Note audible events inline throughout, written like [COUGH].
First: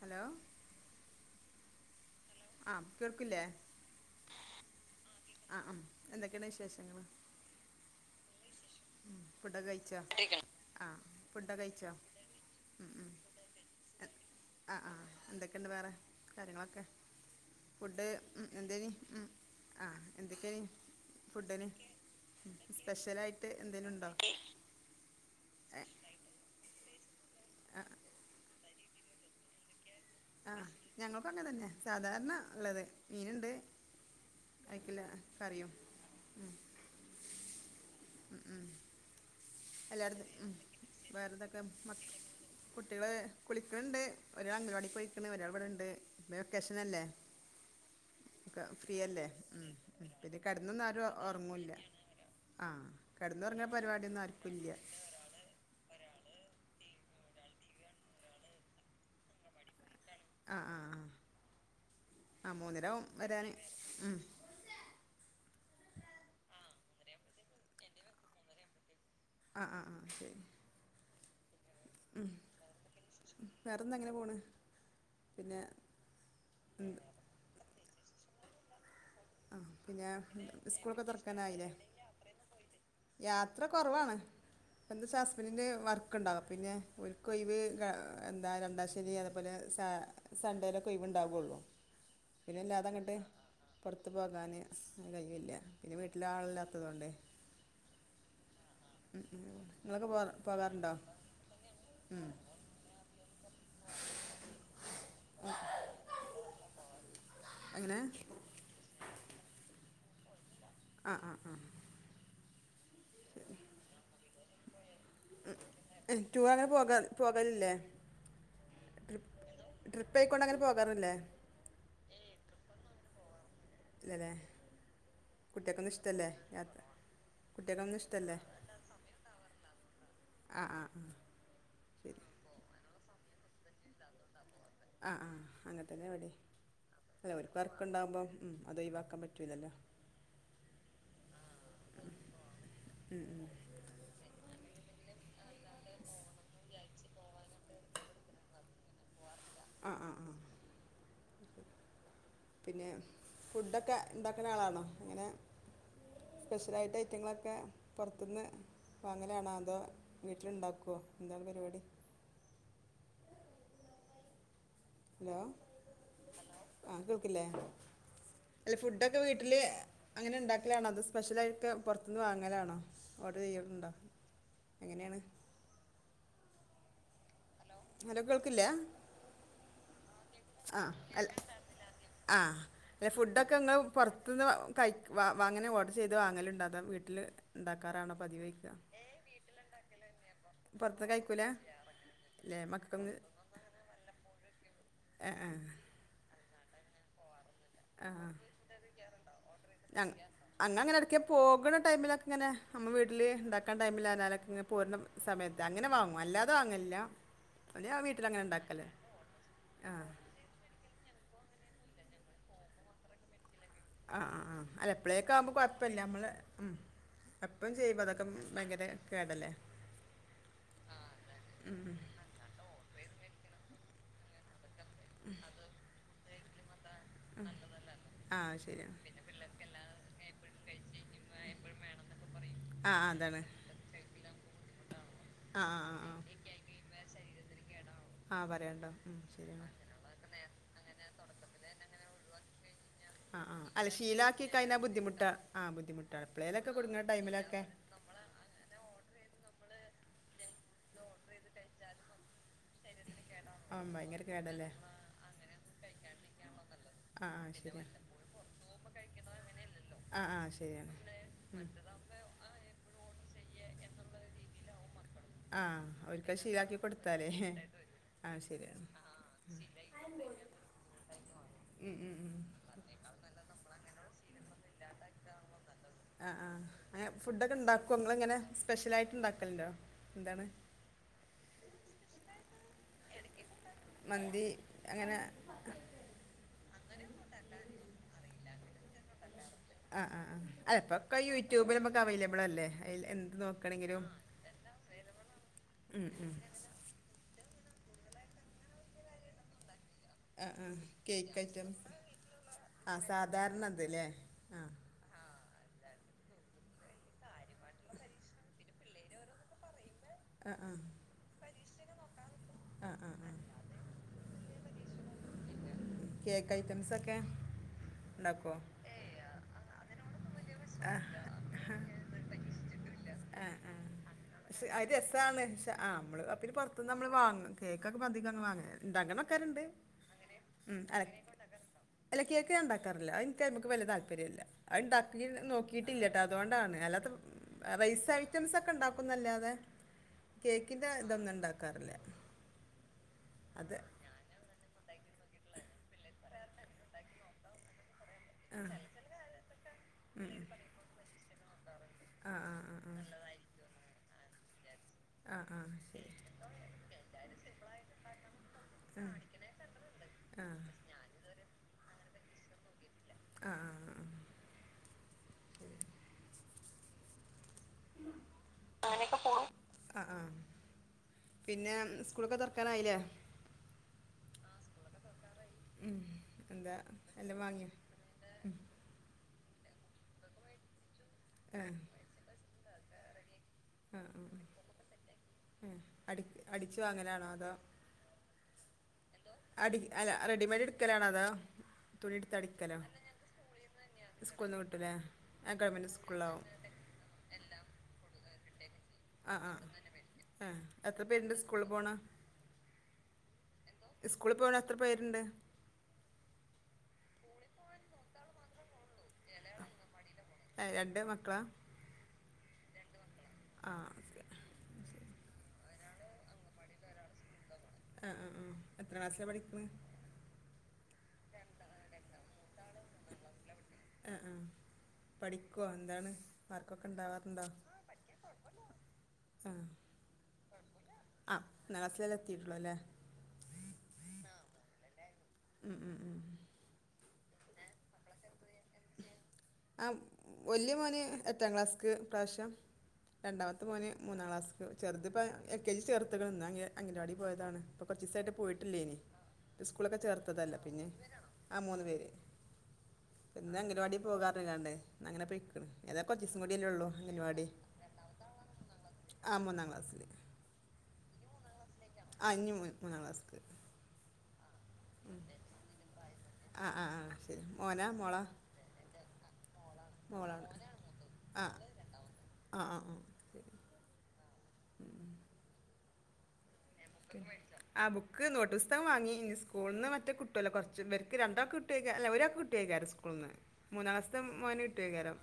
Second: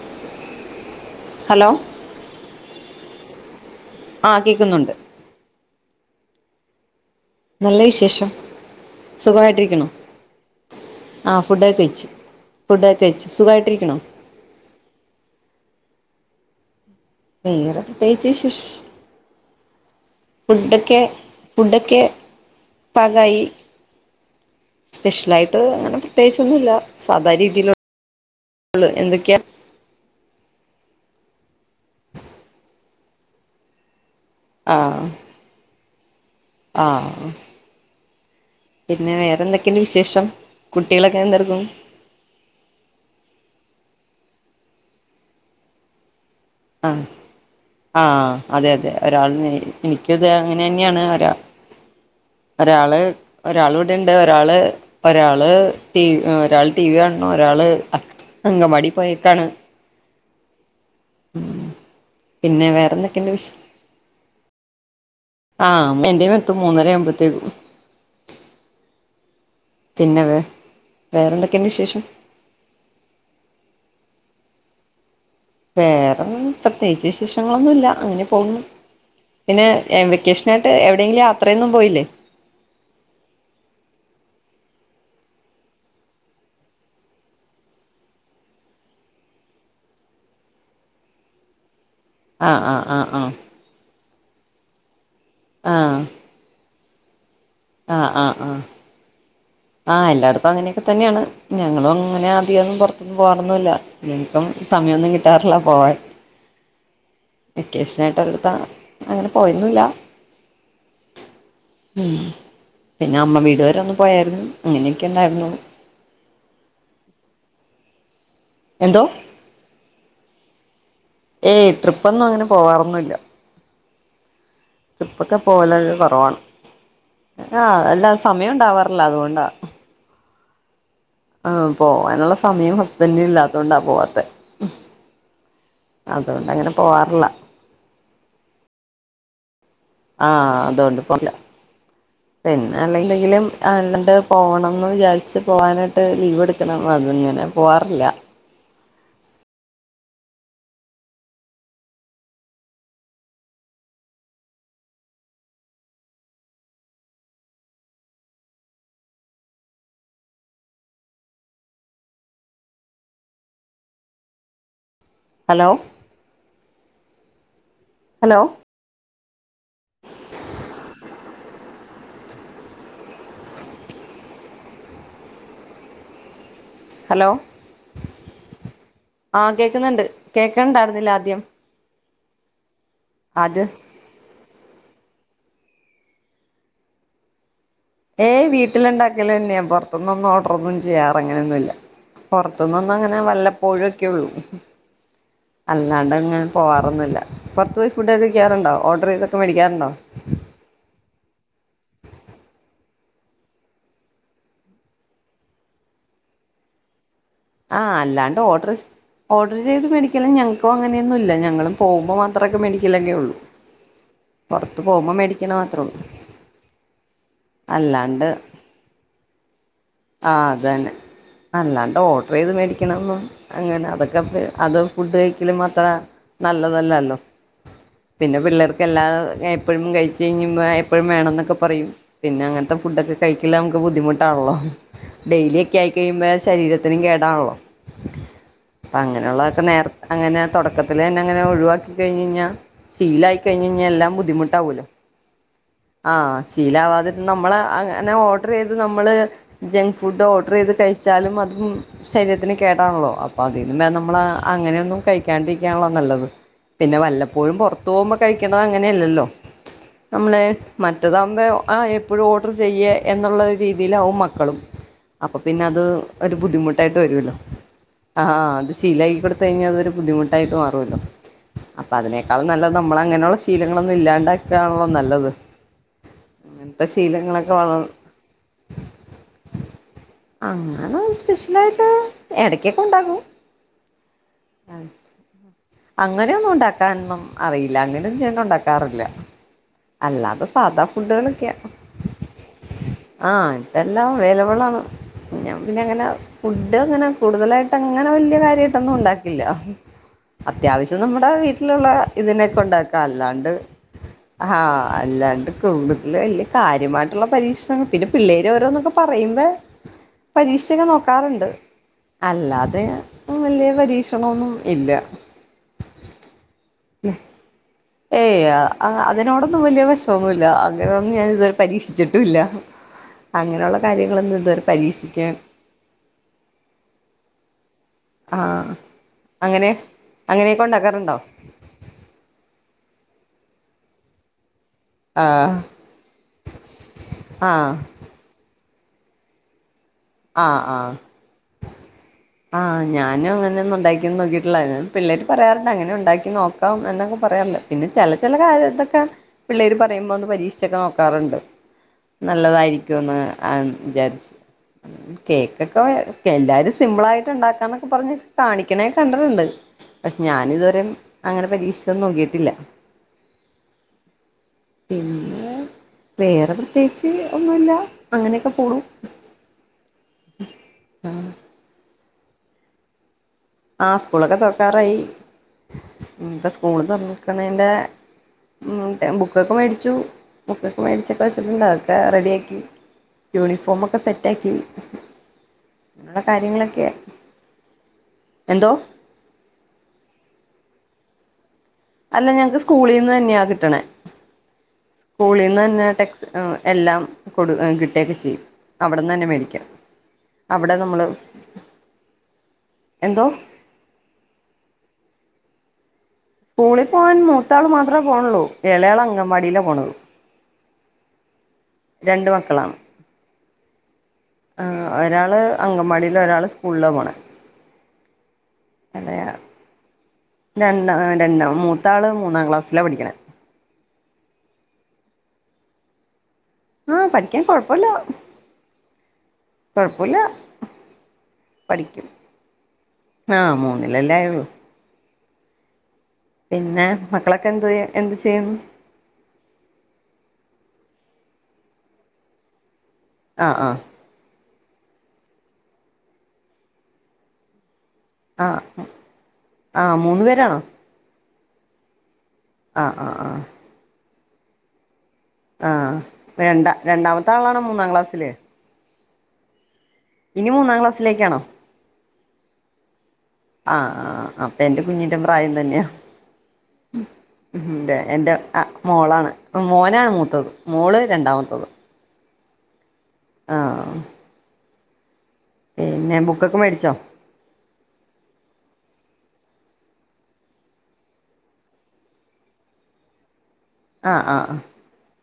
Hello hello ആഹ കേൾക്കില്ലേ ആഹാ കേക്കുന്നുണ്ട് ആ ആ എന്തൊക്കെയുണ്ട് വിശേഷങ്ങള് നല്ല വിശേഷം ഫുഡൊക്കെ സുഖമായിട്ടിരിക്കണു കഴിച്ചോ ആ ഫുഡൊക്കെ കഴിച്ചു ഉം, ഉം. ഫുഡ്ക്കെകഴിച്ചു സുഖമായിട്ടിരിക്കണു ആ ആ എന്തൊക്കെയുണ്ട് വേറെ കാര്യങ്ങളൊക്കെ വേറെ ഫുഡ് പ്രത്യേകിച്ച് വിശേഷം എന്തേന് ആഹ എന്തൊക്കെയ ഫുഡൊക്കെ ഫുഡിന് ഫുഡൊക്കെ പാകായി സ്പെഷ്യലായിട്ട് എന്തേനും ഉണ്ടോ സ്പെഷ്യലായിട്ട് അങ്ങനെ പ്രത്യേകിച്ചൊന്നുല്യ സാധാരണ രീതിയില്ള്ള എന്തൊക്കെയാ ആഹ ഞങ്ങൾക്കഅകനെന്നെ സാധാരണ ഉള്ളത് മീനുണ്ട് അക്കില്ല ആഹ് കറിയും ആഹ് പിന്നെ വേറെന്തൊക്കെയണ്ട് വിശേഷം കുട്ടികളൊക്കെ എന്തക്കും കുട്ടികള് കുളിക്കണ്ണ്ട് ഒരാൾ അംഗവാടി പോയിക്ക്‌ണ് ഒരാൾ ഇവിടെണ്ട് വെക്കേഷനല്ലേ ആഹ് ആഹ് അതെ അതെ ഫ്രീയല്ലേ ഒരാൾ ഉം എനിക്കും ഇത് പിന്നെ അങ്ങനെ കിടന്നൊന്നും തന്നെയാണ് ആരും ഒരാ ഉറങ്ങൂല്ല ആഹ് ഒരാള് ഒരാൾ കിടന്നുറങ്ങുന്ന ഇവിടെണ്ട് പരിപാടിയൊന്നും ഒരാള് ആർക്കുല്യ ഒരാള് ഒരാൾ ടി വി കാണു ഒരാള് അംഗവാടി പോയെക്കാണ് ആ ആ ആ ആ പിന്നെ മൂന്നരവും വേറെന്തൊക്കെയുണ്ട് വരാന് വിശേ ഉം ആഹ് എന്റെതും എത്തും മൂന്നര ആവുമ്പത്തേക്കും ആ ആ ആ പിന്നെ വേ വേറെന്തൊക്കെയുണ്ട് വിശേഷം ഉം വേറെന്ത അങ്ങനെ പോണ് പിന്നെ വേറെൊ എന്ത് പ്രത്യേകിച്ച് വിശേഷങ്ങളൊന്നുല്ല അങ്ങനെ പോകുന്നു പിന്നെ വെക്കേഷനായിട്ട് സ്കൂളൊക്കെ എവിടെയെങ്കിലും തുറക്കാനായില്ലേ യാത്രയൊന്നും പോയില്ലേ യാത്ര കുറവാണ് അപ്പ എന്താ വച്ചാൽ ഹസ്ബന്റന് വർക്കണ്ടാവും പിന്നെ ഒര്ക്ക് ഒഴിവ് എന്താ രണ്ടാശ്ശരി അ അതുപോലെ സൺണ്ടേലോക്കെ ഒഴിവ് ഉണ്ടാവള്ളൂ ആഹ് ആഹ് ആഹ് ആഹ് പുറത്ത് പോകാൻ കഴിയില്ല ആഹ് പിന്നെ വീട്ടില് ആളില്ലാത്തതോണ്ട് ആഹ് ആഹ് ആഹ് ഉം ഉ ആഹ് എല്ലായിടത്തും അങ്ങനെയൊക്കെ തന്നെയാണ് ഞങ്ങളും അങ്ങനെ അധികൊന്നും പുറത്തുന്നും പോകറന്നുല്ല ഞാകൾക്കും സമയമൊന്നും കിട്ടാറില്ല പോവാൻ അങ്ങനെ വെക്കേഷനയിട്ടത്ത അങ്ങനെ പോയന്നോന്നില്ല ആ ആ ആ ഉ പിന്നെ അമ്മ വീട് വരെ ഒന്ന് പോയായിരുന്നു അങ്ങനെയൊക്കെ ഉണ്ടായിരുന്നു ടൂർ അങ്ങനെ പോക പോകലല്ലേ എന്തോ ട്രിപ്പ് ട്രിപ്പ ആയിക്കൊണ്ട് അങ്ങനെ പോകാറില്ലേ ഏയ് ട്രിപ്പൊന്നും അങ്ങനെ പോവാറൊന്നുമില്ല ഇല്ലല്ലേ ട്രിപ്പൊക്കെ കുട്ടികൾക്കൊന്നും പോലൊക്കെ ഇഷ്ടമല്ലേ കുറവാണ് യാത്ര ആഹ് കുട്ടികൾക്കൊന്നും അല്ലാ ഇഷ്ടമല്ലേ സമയം ഉണ്ടാവാറില്ല അതുകൊണ്ടാ ആഹ് ആഹ് ആ് പോവാനുള്ള സമയം ഹസ്ബൻഡന് ഇല്ലാത്ത കൊണ്ടാ പോവാത്ത ആ ആ അങ്ങനത്തെല്ലെ എവിടെ അങ്ങനെ പോവാറില്ല അല്ലും വർക്കണ്ടാവുമ്പോം ഉം അത് ഒഴിവാക്കാൻ പറ്റൂ ഇല്ലോ ആഹ അതുകൊണ്ട് പോ പിന്നെ അല്ല ഉം, ഉം. എന്തെങ്കിലുംല്ലാണ്ട് പോകണംമെന്ന് വിചാരിച്ച് പോവാനായിട്ട് ലീവ് എടുക്കണം അതിങ്ങനെ പോവാറില്ല ആഹ് ആഹ് ആഹ് പിന്നെ ഫുഡൊക്കെ ഉണ്ടാക്കണ ആളാണോ അങ്ങനെ സ്പെഷ്യലായിട്ട് ഐറ്റങ്ങളൊക്കെ പുറത്തുന്ന് വങ്ങലാണോ അതോ വീട്ടില ഉണ്ടാക്കുവോ എന്താണ് പരിപാടി ഹലോ ആ കേൾക്കില്ലേ ഹലോ അല്ല ഫുഡൊക്കെ വീട്ടില് അങ്ങനെ ഉണ്ടാക്കലാണോ അത് സ്പെഷ്യലായൊക്കെ പുറത്തൂന്ന് വാങ്ങലാണോ ഓർഡറ് ചെയ്യലുണ്ടോ എങ്ങനെയാണ് ഹലോ ഹലോ കേൾക്കില്ല ആ കേക്കുന്നുണ്ട് കേക്കണ്ടായിരുന്നില്ല ആദ്യം ആഹ് അല്ല ഫുഡൊക്കെ ആദ്യം അങ്ങള് പുറത്തുനിന്ന് കൈ വാങ്ങനെ ഓഡർ ചെയ്ത് വാങ്ങലുണ്ടോ അതോ വീട്ടില് ണ്ടാക്കാറാണോ ഏയ് വീട്ടിലുണ്ടാക്കലന്നെയാ പുറത്തൂന്നൊന്നും ഓർഡർ ഒന്നും പുറത്ത് ചെയ്യാറ് കഴിക്കൂല അങ്ങനൊന്നൂല്ല അല്ലേ പൊറത്തൂന്നൊന്ന് മക്കൾക്ക് അങ്ങനെ വല്ലപ്പോഴൊക്കെള്ളൂ ആഹ് ആഹ് അല്ലാണ്ട് ഇങ്ങനെ പോവാറൊന്നില്ല പൊറത്ത് പോയി ആ ഫുഡ് ഒക്കെ കഴിക്കാറുണ്ടോ ഓർഡർ ചെയ്തൊക്കെ മേടിക്കാറുണ്ടോ അന്നങ്ങനെ ഇടയ്ക്ക് പോകണ ടൈമിലൊക്കെ ഇങ്ങനെ നമ്മ വീട്ടിൽ ഇണ്ടാക്കാൻ ടൈമില്ലാലാലൊക്കെ ഇങ്ങ് പോരുന്ന സമയത്ത് അങ്ങനെ വാങ്ങും അല്ലാതെ വാങ്ങില്ല ആ അല്ലാണ്ട് ഓർഡർ ഓഡർ ചെയ്ത് ആ മേടി ക്കലും ഞങ്ങക്കും അങ്ങനെയൊന്നുംല്ല ഞങ്ങളും പോവുമ്പോ മാത്രക്കെ മേടിക്കലന്നേ ഉള്ളൂ ആഹ് ആഹ് ആഹ് പുറത്ത് അല്ല പോകുമ്പോൾ എപ്പളേക്കെ ആവുമ്പോ മേടിക്കണ മാത്രേ ഉള്ളൂ കൊഴപ്പില്ല നമ്മള് ഉം എപ്പോം ചെയ്യുമ്പോ അതൊക്കെ അല്ലാണ്ട് ഭയങ്കര കേടല്ലേ ആഹ് അതന്നെ അല്ലാണ്ട് ഓർഡർ ചെയ്ത് മേടിക്കണൊന്നും അങ്ങനെ അതൊക് ക്കെ അത് ഫുഡ് കഴിക്കലും അത്ര നല്ലതല്ലാല്ലോ ആ പിന്നെ പിള്ളേർക്ക് ശരിയാണ് എല്ലാ എപ്പഴും കഴിച്ചു കഴിഞ്ഞ്മ്മാ എപ്പഴും വേണംന്നൊക്കെ പറയും പിന്നങ്ങനത്തെ ആ ഫുഡ് ആ, ഒക്കെ അതാണ് കഴിക്കല് നമുക്ക് ബുദ്ധിമുട്ടാണല്ലോ ഡെയിലി ആ ഒക്കെ ആ ആയി ആ ആ കഴിയുമ്പോ ശരീരത്തിനും കേടാൺള്ളോ ആ പറയണ്ടോ അങ് ഉം, ങനെയുള്ളതൊക്കെ ശരിയാണ് നേർ അങ്ങനെ തുടക്കത്തിലെന്നെ അങ്ങനെ ഒഴിവാക്കി കഴിഞ്ഞ് കഴിഞ്ഞാൽ ആ ശീലായി ആ കഴിഞ്ഞയിഞ്ഞാ അല്ല എല്ലാം ശീലാക്കി കഴിഞ്ഞാൽ ബുദ്ധിമുട്ടാവൂലോ ബുദ്ധിമുട്ടാ ആ ബുദ്ധിമുട്ടാണ് ആഹ് എപ്പോഴേലൊക്കെ കൊടുക്കുന്ന ശീലാവാതെ നമ്മളെ ടൈമിലൊക്കെ അങ്ങനെ ഓ ഡർ ചെയ്ത് നമ്മള് ജങ്ക് ഫുഡ് ഓർഡർ ചെയ്ത് കഴിച്ചാലും അതും ശരീരത്തിന് കേടാണല്ലോ അപ്പ ആ അതിലും ഭേദം നമ്മൾ ഭയങ്കര കേടല്ലേ അങ്ങനെയൊന്നും കഴിക്കാണ്ടിരിക്കാണല്ലോ നല്ലത് പിന്നെ ആ ആ വല്ലപ്പോഴും ശരിയാണ് പൊറത്ത്പോകുമ്പ കഴിക്കണത് അങ്ങനെയല്ലല്ലോ ആ ആ നമ്മള് ശരിയാണ് മറ്റതാവുമ്പേ ആ എപ് പ്പഴും ഓഡർ ചെയ്യ എന്നുള്ള രീതിലാവും മക്കളും അപ്പൊ ആ പിന്നെ അത് ഒരു ഒരിക്കൽ ശീലാക്കി ബുദ്ധിമുട്ടായിട്ട് കൊടുത്താലേ വരൂല്ലോ ആ ആഹ് അത് ശരിയാണ് ശീലായി കൊടുത്തു കഴിഞ്ഞാൽ അത് ഒരു ബുദ്ധിമുട്ടായിട്ട് മാറുമല്ലോ അപ്പൊ ഉം, ഉം, ഉം. അതിനേക്കാളും നല്ലത് നമ്മളങ്ങനെയുള്ള ശീലങ്ങളൊന്നും ഇല്ലാണ്ടാക് ആഹ് ആഹ് അങ്ങനത്തെ അങ്ങനെ ശീലങ്ങളൊക്കെ ഫുഡൊക്കെ വളർ ഇണ്ടാക്ക്വോ നിങ്ങളങ്ങനെ സ്പെഷ്യലായിട്ട്ണ്ടാക്കല്ണ്ടോ എന്താണ് ആഹ് സ്പെഷ്യലായിട്ട് എടക്കെക്കെ ഉണ്ടാക്കും മന്തി അങ്ങനെ അങ്ങനെയൊന്നും ഉണ്ടാക്കാനൊന്നും അറിയില്ല അങ്ങനൊന്നും ഞാൻ ഉണ്ടാക്കാറില്ല ആ ആ ആ അല്ലാതെ അല്ല സാധാ ഇപ്പൊ ഒക്കെ ഫുഡുകളെക്കെയാ യൂട്യൂബിൽ നമുക്ക് അവൈലബിൾ അല്ലേ അതിൽ എന്ത് ആഹ് നോക്കണെങ്കിലും എന്തെല്ലാം അവെയ്ലബിളാണ് ഞാം പിന്നെ അങ്ങനെ ഉം, ഉം. ഫുഡ് അങ്ങനെ കൂടുതലായിട്ട് അങ്ങന വല്ല്യ കാര്യായിട്ടൊന്നും ഉണ്ടാക്കില്ല ആ ആ അത്യാവശ്യം നമ്മുടെ കേക്ക് ഐറ്റംസ് വീട്ടിലുള്ള ഇതിനൊക്കെ ആ ഉണ്ടാക്കാ അല്ലാണ്ട് സാധാരണ അത് അല്ലേ ഹാ ആ അല്ലാണ്ട് കുടുംബത്തില് വല്ല്യ കാര്യമായിട്ടുള്ള പരീക്ഷണങ്ങൾ പിന്നെ പിള്ളേർ ഓരോന്നൊക്കെ പറയുമ്പേ ആ ആ പരീക്ഷിച്ചൊക്കെ നോക്കാറുണ്ട് അല്ലാതെ ആ ആ വല്ല്യ പരീക്ഷണൊന്നും ഇല്ല കേക്ക്ഐറ്റംസൊക്കെ ഏയ് അ അ അതിനോടൊന്നും വലിയ വശോന്നൂല്ല അങ്ങനൊന്നും ഞാൻ ഇതുവരെ പരീക്ഷിച്ചിട്ടൂല്ല ആ ആ അങ്ങനുള്ള കാര്യങ്ങളൊന്നും ഇതുവരെ പരീക്ഷിക്കാൻ ആഹ് അമ്മള് പിന്നെ പൊറത്ത്ന്ന് അമ്മള് വാങ്ങും കേക്കൊക്കെപ്പൊ ആഹ് അധികഒന്നുംവാങ്ങല്ല ഇണ്ടാകണക്കാരുണ്ട് അങ്ങനെ അങ്ങനെയൊക്കെ ഉം ഉണ്ടാക്കാറുണ്ടോ കേക്ക് ഇണ്ടാക്കലുണ്ടോ അല്ല കേക്ക് ഞാൻ ഇണ്ടാക്കാറില്ല അഇൻക്ക് അയിമ്മക്ക് വല്ല്യ താൽപ്പര്യല്ല അഇണ്ടാ കീ ആഹ് നോക്കിട്ടില്ലട്ടോ അതുകൊണ്ടാണ് അല്ലാത്ത ആഹ് റൈസാ റ്റംസൊക്കെണ്ടാക്കുന്നല്ലാതെ ആഹ് കേക്കിന്റെ ആഹ് ഇതൊന്നും ഉണ്ടാക്കാറില്ല ആഹ് ഞാനും അങ്ങനെന്നും അത് ഉണ്ടാക്കിന്ന് നോക്കിട്ടില്ല ഞാൻ പിള്ളേര് പറയാറുണ്ട് അങ്ങനെ ഉണ്ടാക്കി നോക്കാം എന്നൊക്കെ പറയാറില്ല പിന്നെ ചെല ചെല കാര്യ ഇതൊക്കെ പിള്ളേര് പറയുമ്പോ ഒന്ന് പരീക്ഷിച്ചൊക്കെ നോക്കാറുണ്ട് ആ ആ ആ നല്ലതായിരിക്കോന്ന് ആഹ് വിചാരിച്ച് ആ ആ ആ ശരി കേക്കൊക്കെ എല്ലാരും സിമ്പിളായിട്ട് ഇണ്ടാക്കാന്നൊക്കെ പറഞ്ഞ് കാണിക്കണായി കണ്ട്ട്ട്ണ്ട് പക്ഷെ ആ ഞാനിതുവരെ അങ്ങനെ പരീക്ഷിച്ചൊന്നും നോക്കിട്ടില്ല ആഹ് ആഹ് ആഹ് പിന്നെ വേറെ പ്രത്യേകിച്ച് ഒന്നുല്ല അങ്ങനെക്കെ അങ്ങനെക്കെ പോണു ആഹ് ആഹ് പിന്നെ സ്കൂളൊക്കെ തൊറക്കാനായിലെ ആഹ് സ്കൂളൊക്കെ തൊറക്കാറായി ഉം. ഇൻപ്പോ എന്താ സ്കൂള് എല്ലാം തൊറക്ക്ണേന്റെ വാങ്ങിയോ ഉം എം ബുക്കൊക്കെ മേടിച്ചു ബുക്കൊക്കെ ആ മേടിച്ചൊക്കെവെച്ച്ട്ട്ണ്ട് അതൊക്കെ റെഡിആക്കി യൂണി ആ ഫോമൊക്കെ ആ, സെറ്റാക്കി ഇള്ള കാര്യങ്ങളൊക്കെ ആണോ അതോ എന്തോ അടി അല്ല റെഡിമെയ്ഡ് ഇട്ക്കലാണോ അതോ തുണി അല്ല എടുത്ത് ഞങ്ങക്ക് അടിക്കലോ സ്കൂളിന്ന് തന്നെയാ കിട്ടണേ സ്കൂളിൽ നിന്ന് കിട്ടൂലേ ആ സ്കൂളിന്ന് തന്നെ ഗവൺമെൻറ് ടെക്സ് സ്കൂളിലാവും ആഹ് എല്ലാം കൊടു ഏഹ് കിട്ടേക്കചിയ്യും ഏഹ് ആഹ് ആഹ് ഏഹ് അവിടെ എത്ര നമ്മള് പേര്ണ്ട് സ്കൂള് പോണ് എന്തോ സ്കൂള് പോണ എത്ര പേരുണ്ട് സ്കൂളി പോകാൻ മൂത്താൾ മാത്രേ പോണള്ളൂ എളേയാള് അങ്കൻവാടിയിലാ പോണത് ഏഹ് രണ്ട് മക്കളാ രണ്ട് മക്കളാണ് ആഹ് ഒക്കെ ആഹ് ഒരാള് അങ്കംവാടിൽ ഒരാള് സ്കൂളിലാ പോണെ ആഹ് ആഹ് ഉം എത്രാ എളയ ക്ലാസ്സിലാ പഠിക്ക്ണ് രണ്ട രണ്ട മൂത്താള് മൂന്നാം ക്ലാസ്സിലാ പഠിക്ക്ന് ആഹ് ആഹ് പഠിക്കോ എന്താണ് മാർക്കൊക്കെ ആഹ് പഠിക്കാൻ ഉണ്ടാവാറുണ്ടോ കൊഴപ്പല്ല ആ കൊഴപ്പൊല്ല ആ ഒന്നാം പഠിക്കും ക്ലാസ്സിലല്ലേ എത്തിയിട്ടുള്ളൂ അല്ലേ ആഹ് മൂന്നിലല്ലേ ആയുള്ളൂ ഉം ഉം ഉം പിന്നെ മക്കളൊക്കെ എന്ത് എന്ത് ചെയ്യുന്നു അം വല്ല്യ മോന് എത്രാം ക്ലാസ്ക്ക് ഈപ്രാവശ്യം? ആഹ് രണ്ടാമത്തെ ആഹ് മോന് മൂന്നാം ക്ലാസ്ക്ക്. ചെറുത് ഇപ്പ എൽ കെ ജി ചേർത്ത്ക്ക്ണ്. ഇന്ന് അങ്ങ് അങ്കണവാടീ പോയതാണ്. ഇപ്പൊ കുറച്ച് ദിവസായിട്ട് ആഹ് പോയിട്ടില്ലേനി. സ്കൂളൊക്കെ ആഹ് മൂന്ന് ചേർത്തതല്ലെ. പേരാണോ പിന്നെ ആഹ് മൂന്ന് പേര്. ആഹ് ആഹ് ആഹ് ഇന്ന് അംഗൻവാടിൽ പോകാറുങ്ങാണ്ട്. ഇന്ന് അങ്ങനെ പോയ് ആഹ് ഏതാ കൊറച്ചു ദിവസം കൂടിയല്ലേ രണ്ട ഉള്ളൂ രണ്ടാമത്തെ അങ്കണവാടി. ആളാണോ മൂന്നാം ക്ലാസ്സില് ആഹ് മൂന്നാം ക്ലാസ്സില് ഇനി മൂന്നാം ക്ലാസിലേക്കാണോ? ഇഞ്ഞ് മൂ മൂന്നാം ക്ലാസ്ക്ക്. ആ, ആ,. അപ്പെ എന്റെ കുഞ്ഞിന്റെ പ്രായം തന്നെയാ. ആ ആ ആ ശരി മോനാ ൻ്റെ മോളാ എൻ്റെ അഹ് മോളാണ് മോനാണ് മോളാണ് മൂത്തത്. മോള് ആ രണ്ടാമത്തത്. ആ, ആ, ആ. ശരി ആ. പിന്നെ ബുക്കൊക്കെ മേടിച്ചോ? പോയ് [UNINTELLIGIBLE] മേടിച്ചാ? ആ, ബുക്ക് നോട്ട് പുസ്തകം വാങ്ങി. ഇനി സ്കൂൾ ന്ന് മറ്റേ കിട്ടുവല്ലോ കുറച്ച് ഇവർ ക്ക് രണ്ടാൾക്ക് കിട്ടുകെരം അല്ല ഒരാൾക്ക് കിട്ടുകെരം, സ്ക്കൂ ക്കൂൾന്ന്. മൂന്നാം ക്ലാസ്ത്തെ ആഹ് ആഹ് മോന് കിട്ടുകെരം.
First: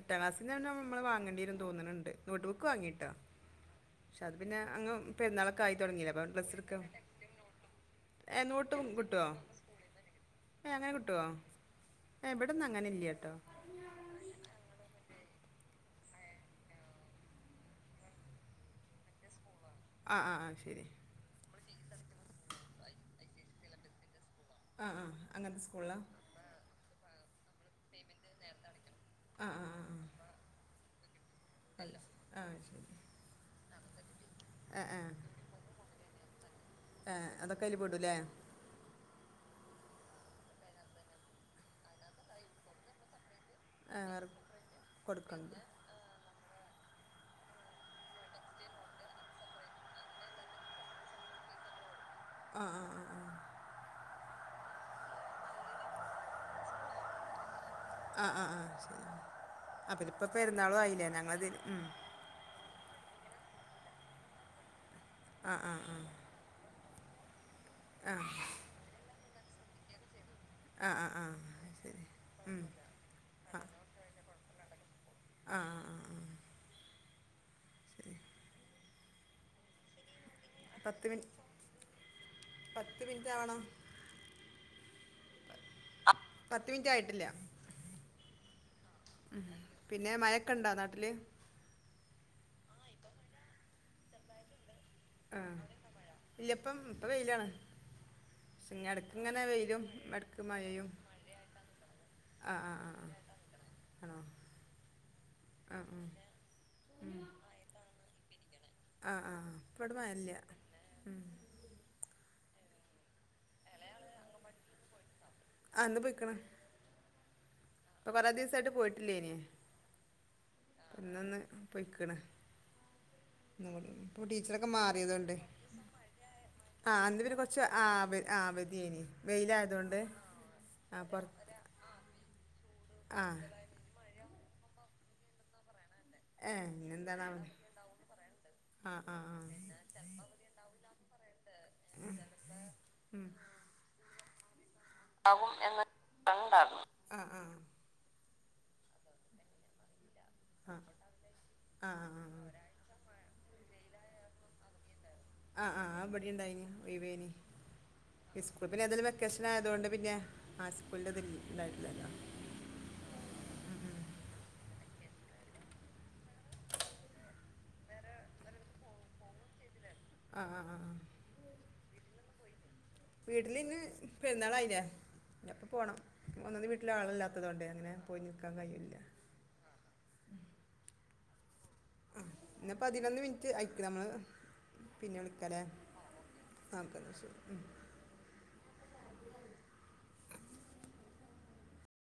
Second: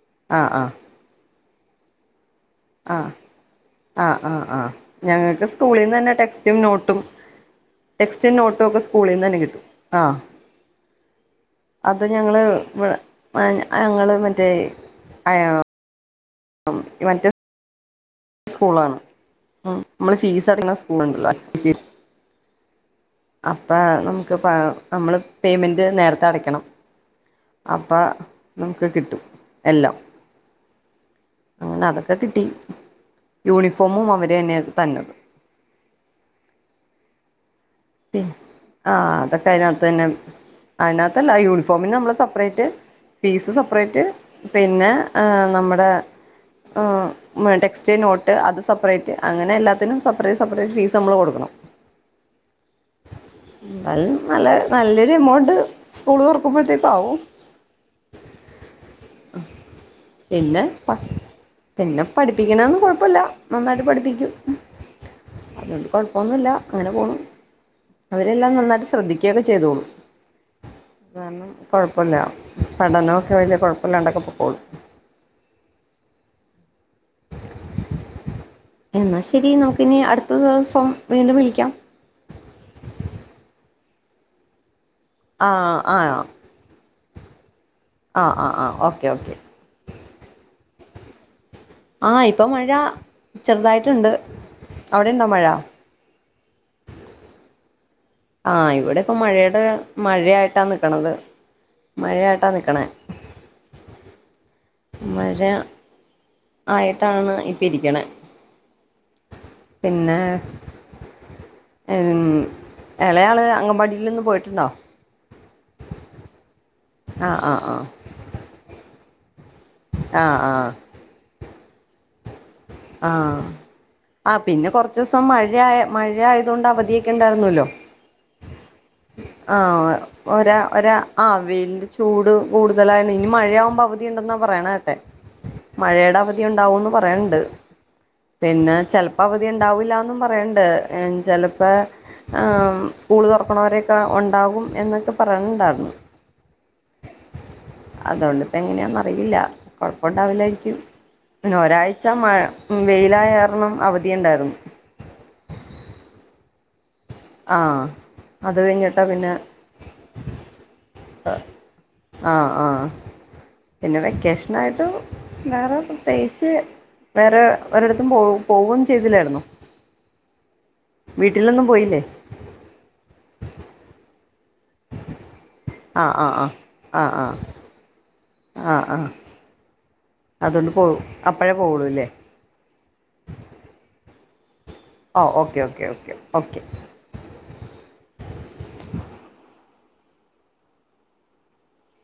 എട്ടാം ആഹ് ക്ലാസ്സിലെന്നെ ആഹ് ഇമ്മള് വാങ്ങേണ്ടി വരുന്ന് തോന്നണണ്ട്. നോട്ടുബു ക്ക് വാങ്ങീട്ടോ. ആഹ് ആഹ് പക്ഷെ അത് ആഹ് പിന്നെ ആഹ് അങ്ങ് ഞങ്ങൾക്ക് പെരുന്നാളൊക്കെ ആയി സ്കൂളിൽ നിന്ന് തുടങ്ങീല്ലെ. അപ്പവന് ഡ്രസ് എടുക്കാം. ടെസ്‌റ്റും ഏ നോട്ടു നോട്ട് ഒക്കെ സ്കൂളിൽ നിന്ന് കിട്ടുമോ തന്നെ കിട്ടും. ആ. ഏ അങ്ങനെ കിട്ടുമോ അത് ഞങ്ങൾ ഏ ഇവിടെ ഒന്നും അങ്ങനെ ഇവടെ ഇല്ല കേട്ടോ മാഞ്ഞ ഞങ്ങളൾ മറ്റേ അയോ ഉം. മറ്റേ സ്കൂളാണ്. ആ ഇമ്മളൾ ആ ആ ഫീസ് അടക്കണ ശരി സ്കൂളുണ്ടല്ലോ. ഐ സി അപ്പ നമ്മുക് പ ആ ആ നമ്മൾ അങ്ങനത്തെ പേയ്മെൻറ് സ്കൂളിലാണ് നേരത്തെ അടയ്ക്കണം. അപ്പെ നമുക്ക് കിട്ടും ആ ആ എല്ലാം. അങ്ങനെ ഹലോ, അതൊക്കെ ആ കിട്ടി ശരി. യൂണിഫോമും അവര് തന്നെയാ തന്നത്. എ,. അതൊക്കെ അതില് പെടൂല്ലേ. പിന്നെ ആ, അതൊക്കെ അതിനകത്ത് തന്നെ അതിനകത്തല്ല. യൂണിഫോമിന് നമ്മൾ സെപ്പറേറ്റ് ഫീസ് സ പ്പറേറ്റ് ആ വേറെ പിന്നെ ഏ, കൊടുക്കണം നമ്മുടെ ഏ. ഇമ്മടെ ടെക്സ്റ്റ് നോട്ട് അത് സെപ്പറേറ്റ് അങ്ങനെ എല്ലാത്തിനും സെപ്പറേറ്റ് സെപ്പറേറ്റ് ഫീസ് നമ്മൾ കൊടുക്കണം. ആ, ആ, ആ. എന്നാലും നല്ല നല്ലൊരു എമൗണ്ട് സ്കൂൾ തുറക്കുമ്പോഴത്തേക്കും ആകും. ആ, ആ, ആ, ശരി അപ്പ ഇപ്പ പിന്നെ പെരുന്നാളും ആയില്ലേ. ഞങ്ങളതി ഉം. പഠിപ്പിക്കണതൊന്നും കുഴപ്പല്ല. നന്നായിട്ട് പഠിപ്പിക്കും. ആ ആ ആ കുഴപ്പമൊന്നുല്ല. അങ്ങനെ പോണു. ആ അവര് എല്ലാം നന്നായിട്ട് ശ്രദ്ധിക്കയൊക്കെ ചെയ്തോളും. ആ ആ ആ കാരണം ശരി കുഴപ്പല്ല. ഉം. പഠനമൊക്കെ വലിയ കുഴപ്പമില്ലാണ്ടൊക്കെ പൊക്കോളും. ആ, ആ, ആ. [INAUDIBLE] എന്നാ ശരി. നമുക്കിനി അടുത്ത ദിവസം പത്ത് മിനിറ്റ് വീണ്ടും വിളിക്കാം. പത്ത് മിനിറ്റ് ആവണം. ആ, ആ. പത്ത് മിനിറ്റ് ആയിട്ടില്ല. ആ, ആ, ആ, ഓക്കെ, ഓക്കെ. പിന്നെ മഴക്കെ ഉണ്ടോ നാട്ടില്? ആ, ഇപ്പോ മഴ ചെറുതായിട്ടുണ്ട്. അവിടെയുണ്ടോ ആ, മഴ ഇല്ല ഇപ്പം, വെയിലാണ്. ആ, പക്ഷെ ഇങ്ങ- ഇവിടെ ഇടയ്ക്ക് ഇപ്പോ ഇങ്ങനെ മഴയുടെ വെയിലും ഇടയ്ക്ക് മഴയായിട്ടാ മഴയും നിക്കണത്. മഴയായിട്ടാ നിക്കണേ. അ, അ. ആയിട്ടാണ് ഇപ്പ ഇരിക്കണേയ്. ആഹ് ആഹ് പിന്നെ എൻ എളെയാള് അങ്കമ്പാടിയിൽ ന്ന് പോയിട്ടുണ്ടോ ആ ഇന്ന് പോയ്‌ക്ന് ആഹ് ആഹ്ആഹ് പ്പ കുറെ ദിസായിട്ട് പോയിട്ടില്ലേ നി ആഹ് ആഹ് ഇന്നന്ന് പൊയിക്ണ് ആഹ് ആ പിന്നെ കൊറച്ചസം മാറിയതുകൊണ്ട് മഴയ മഴയതൊണ്ടാ ആ പതിയെക്കോ അന്ന് പിന്നെ കുറച്ച് ണ്ടായിരുന്നോലോ ആ ആ അവധിയേനി ആഹ് വെയിലായതുകൊണ്ട് ഒരാ ആ പൊറ ഒരാവെയിൽന്റെ ചൂട് കൂടുതലായിണ് ആ ഇനി മഴയാകുമ്പോ അവധി ഉണ്ടെന്നാ പറയണെ കേട്ടെ മഴയുടെ അവധി ഏ ഉണ്ടാവുന്ന് പറയണ്ട് ഇന്നെന്താണാവോ പിന്നെ ആ ആ ചെലപ്പോ അവധി ഉണ്ടാവില്ലാന്നും പറയണ്ട് ഏ ചെലപ്പ പ്പ സ്കൂള് തുറക്കണവരെയൊക്കെ ഉണ്ടാകും എന്നൊക്കെ പറയിണ്ടായിരുന്നു ആണാണോഅ ഹ്അഹ് അതൊണ്ടിപ്പങ്ങനെയാന്നറിയില്ല ആ കൊഴപ്പണ്ടാവുലായിരിക്കും പിനെ ആ ഒരാഴ്ച വെയിലായാരണം അവധിയുണ്ടായിരുന്നു ആഹ് ആഹ് അവിടെ ഉണ്ടായിന് ഒഴിവേനി ആഹ് സ്കൂൾ പിന്നെ ഏതെലും വെക്കേഷൻ ആയതൊണ്ട് പിന്നെ ഹ സ്കൂളിതി ഇതായിട്ടില്ലല്ലോ ആ ആ പിന്നെ വെക്കേഷൻ നായിട്ട് വേറെ പ്രത്യേകിച്ച് വേറെ ഒരിടത്തും പോ പോവുകയവും ചെയ്തില്ലായിരുന്നു ആഹ് ആഹ് ആഹ് വീട്ടിലൊന്നും പോയില്ലേ വീട്ടിലിന്ന് പെരുന്നാളായില്ലേ അപ്പ പോണം ആ ആ ആ ഒന്നത് വീട്ടില ആ ആ ആളല്ലാത്തതൊണ്ട് അങ്ങനെ പോയി നിക്കാൻ കഴില്ല അതൊണ്ട് പോകു അപ്പഴേ പോകു ള്ളുല്ലേ ആ ന്ന പതിനൊന്ന് മിനിറ്റ് അയക്ക നമ്മള് പിന്നെ ഓ ഓക്കെ വിളിക്കല്ലേ ഓക്കെ ഓക്കെ ഓക്കെ ആ അത് ശരി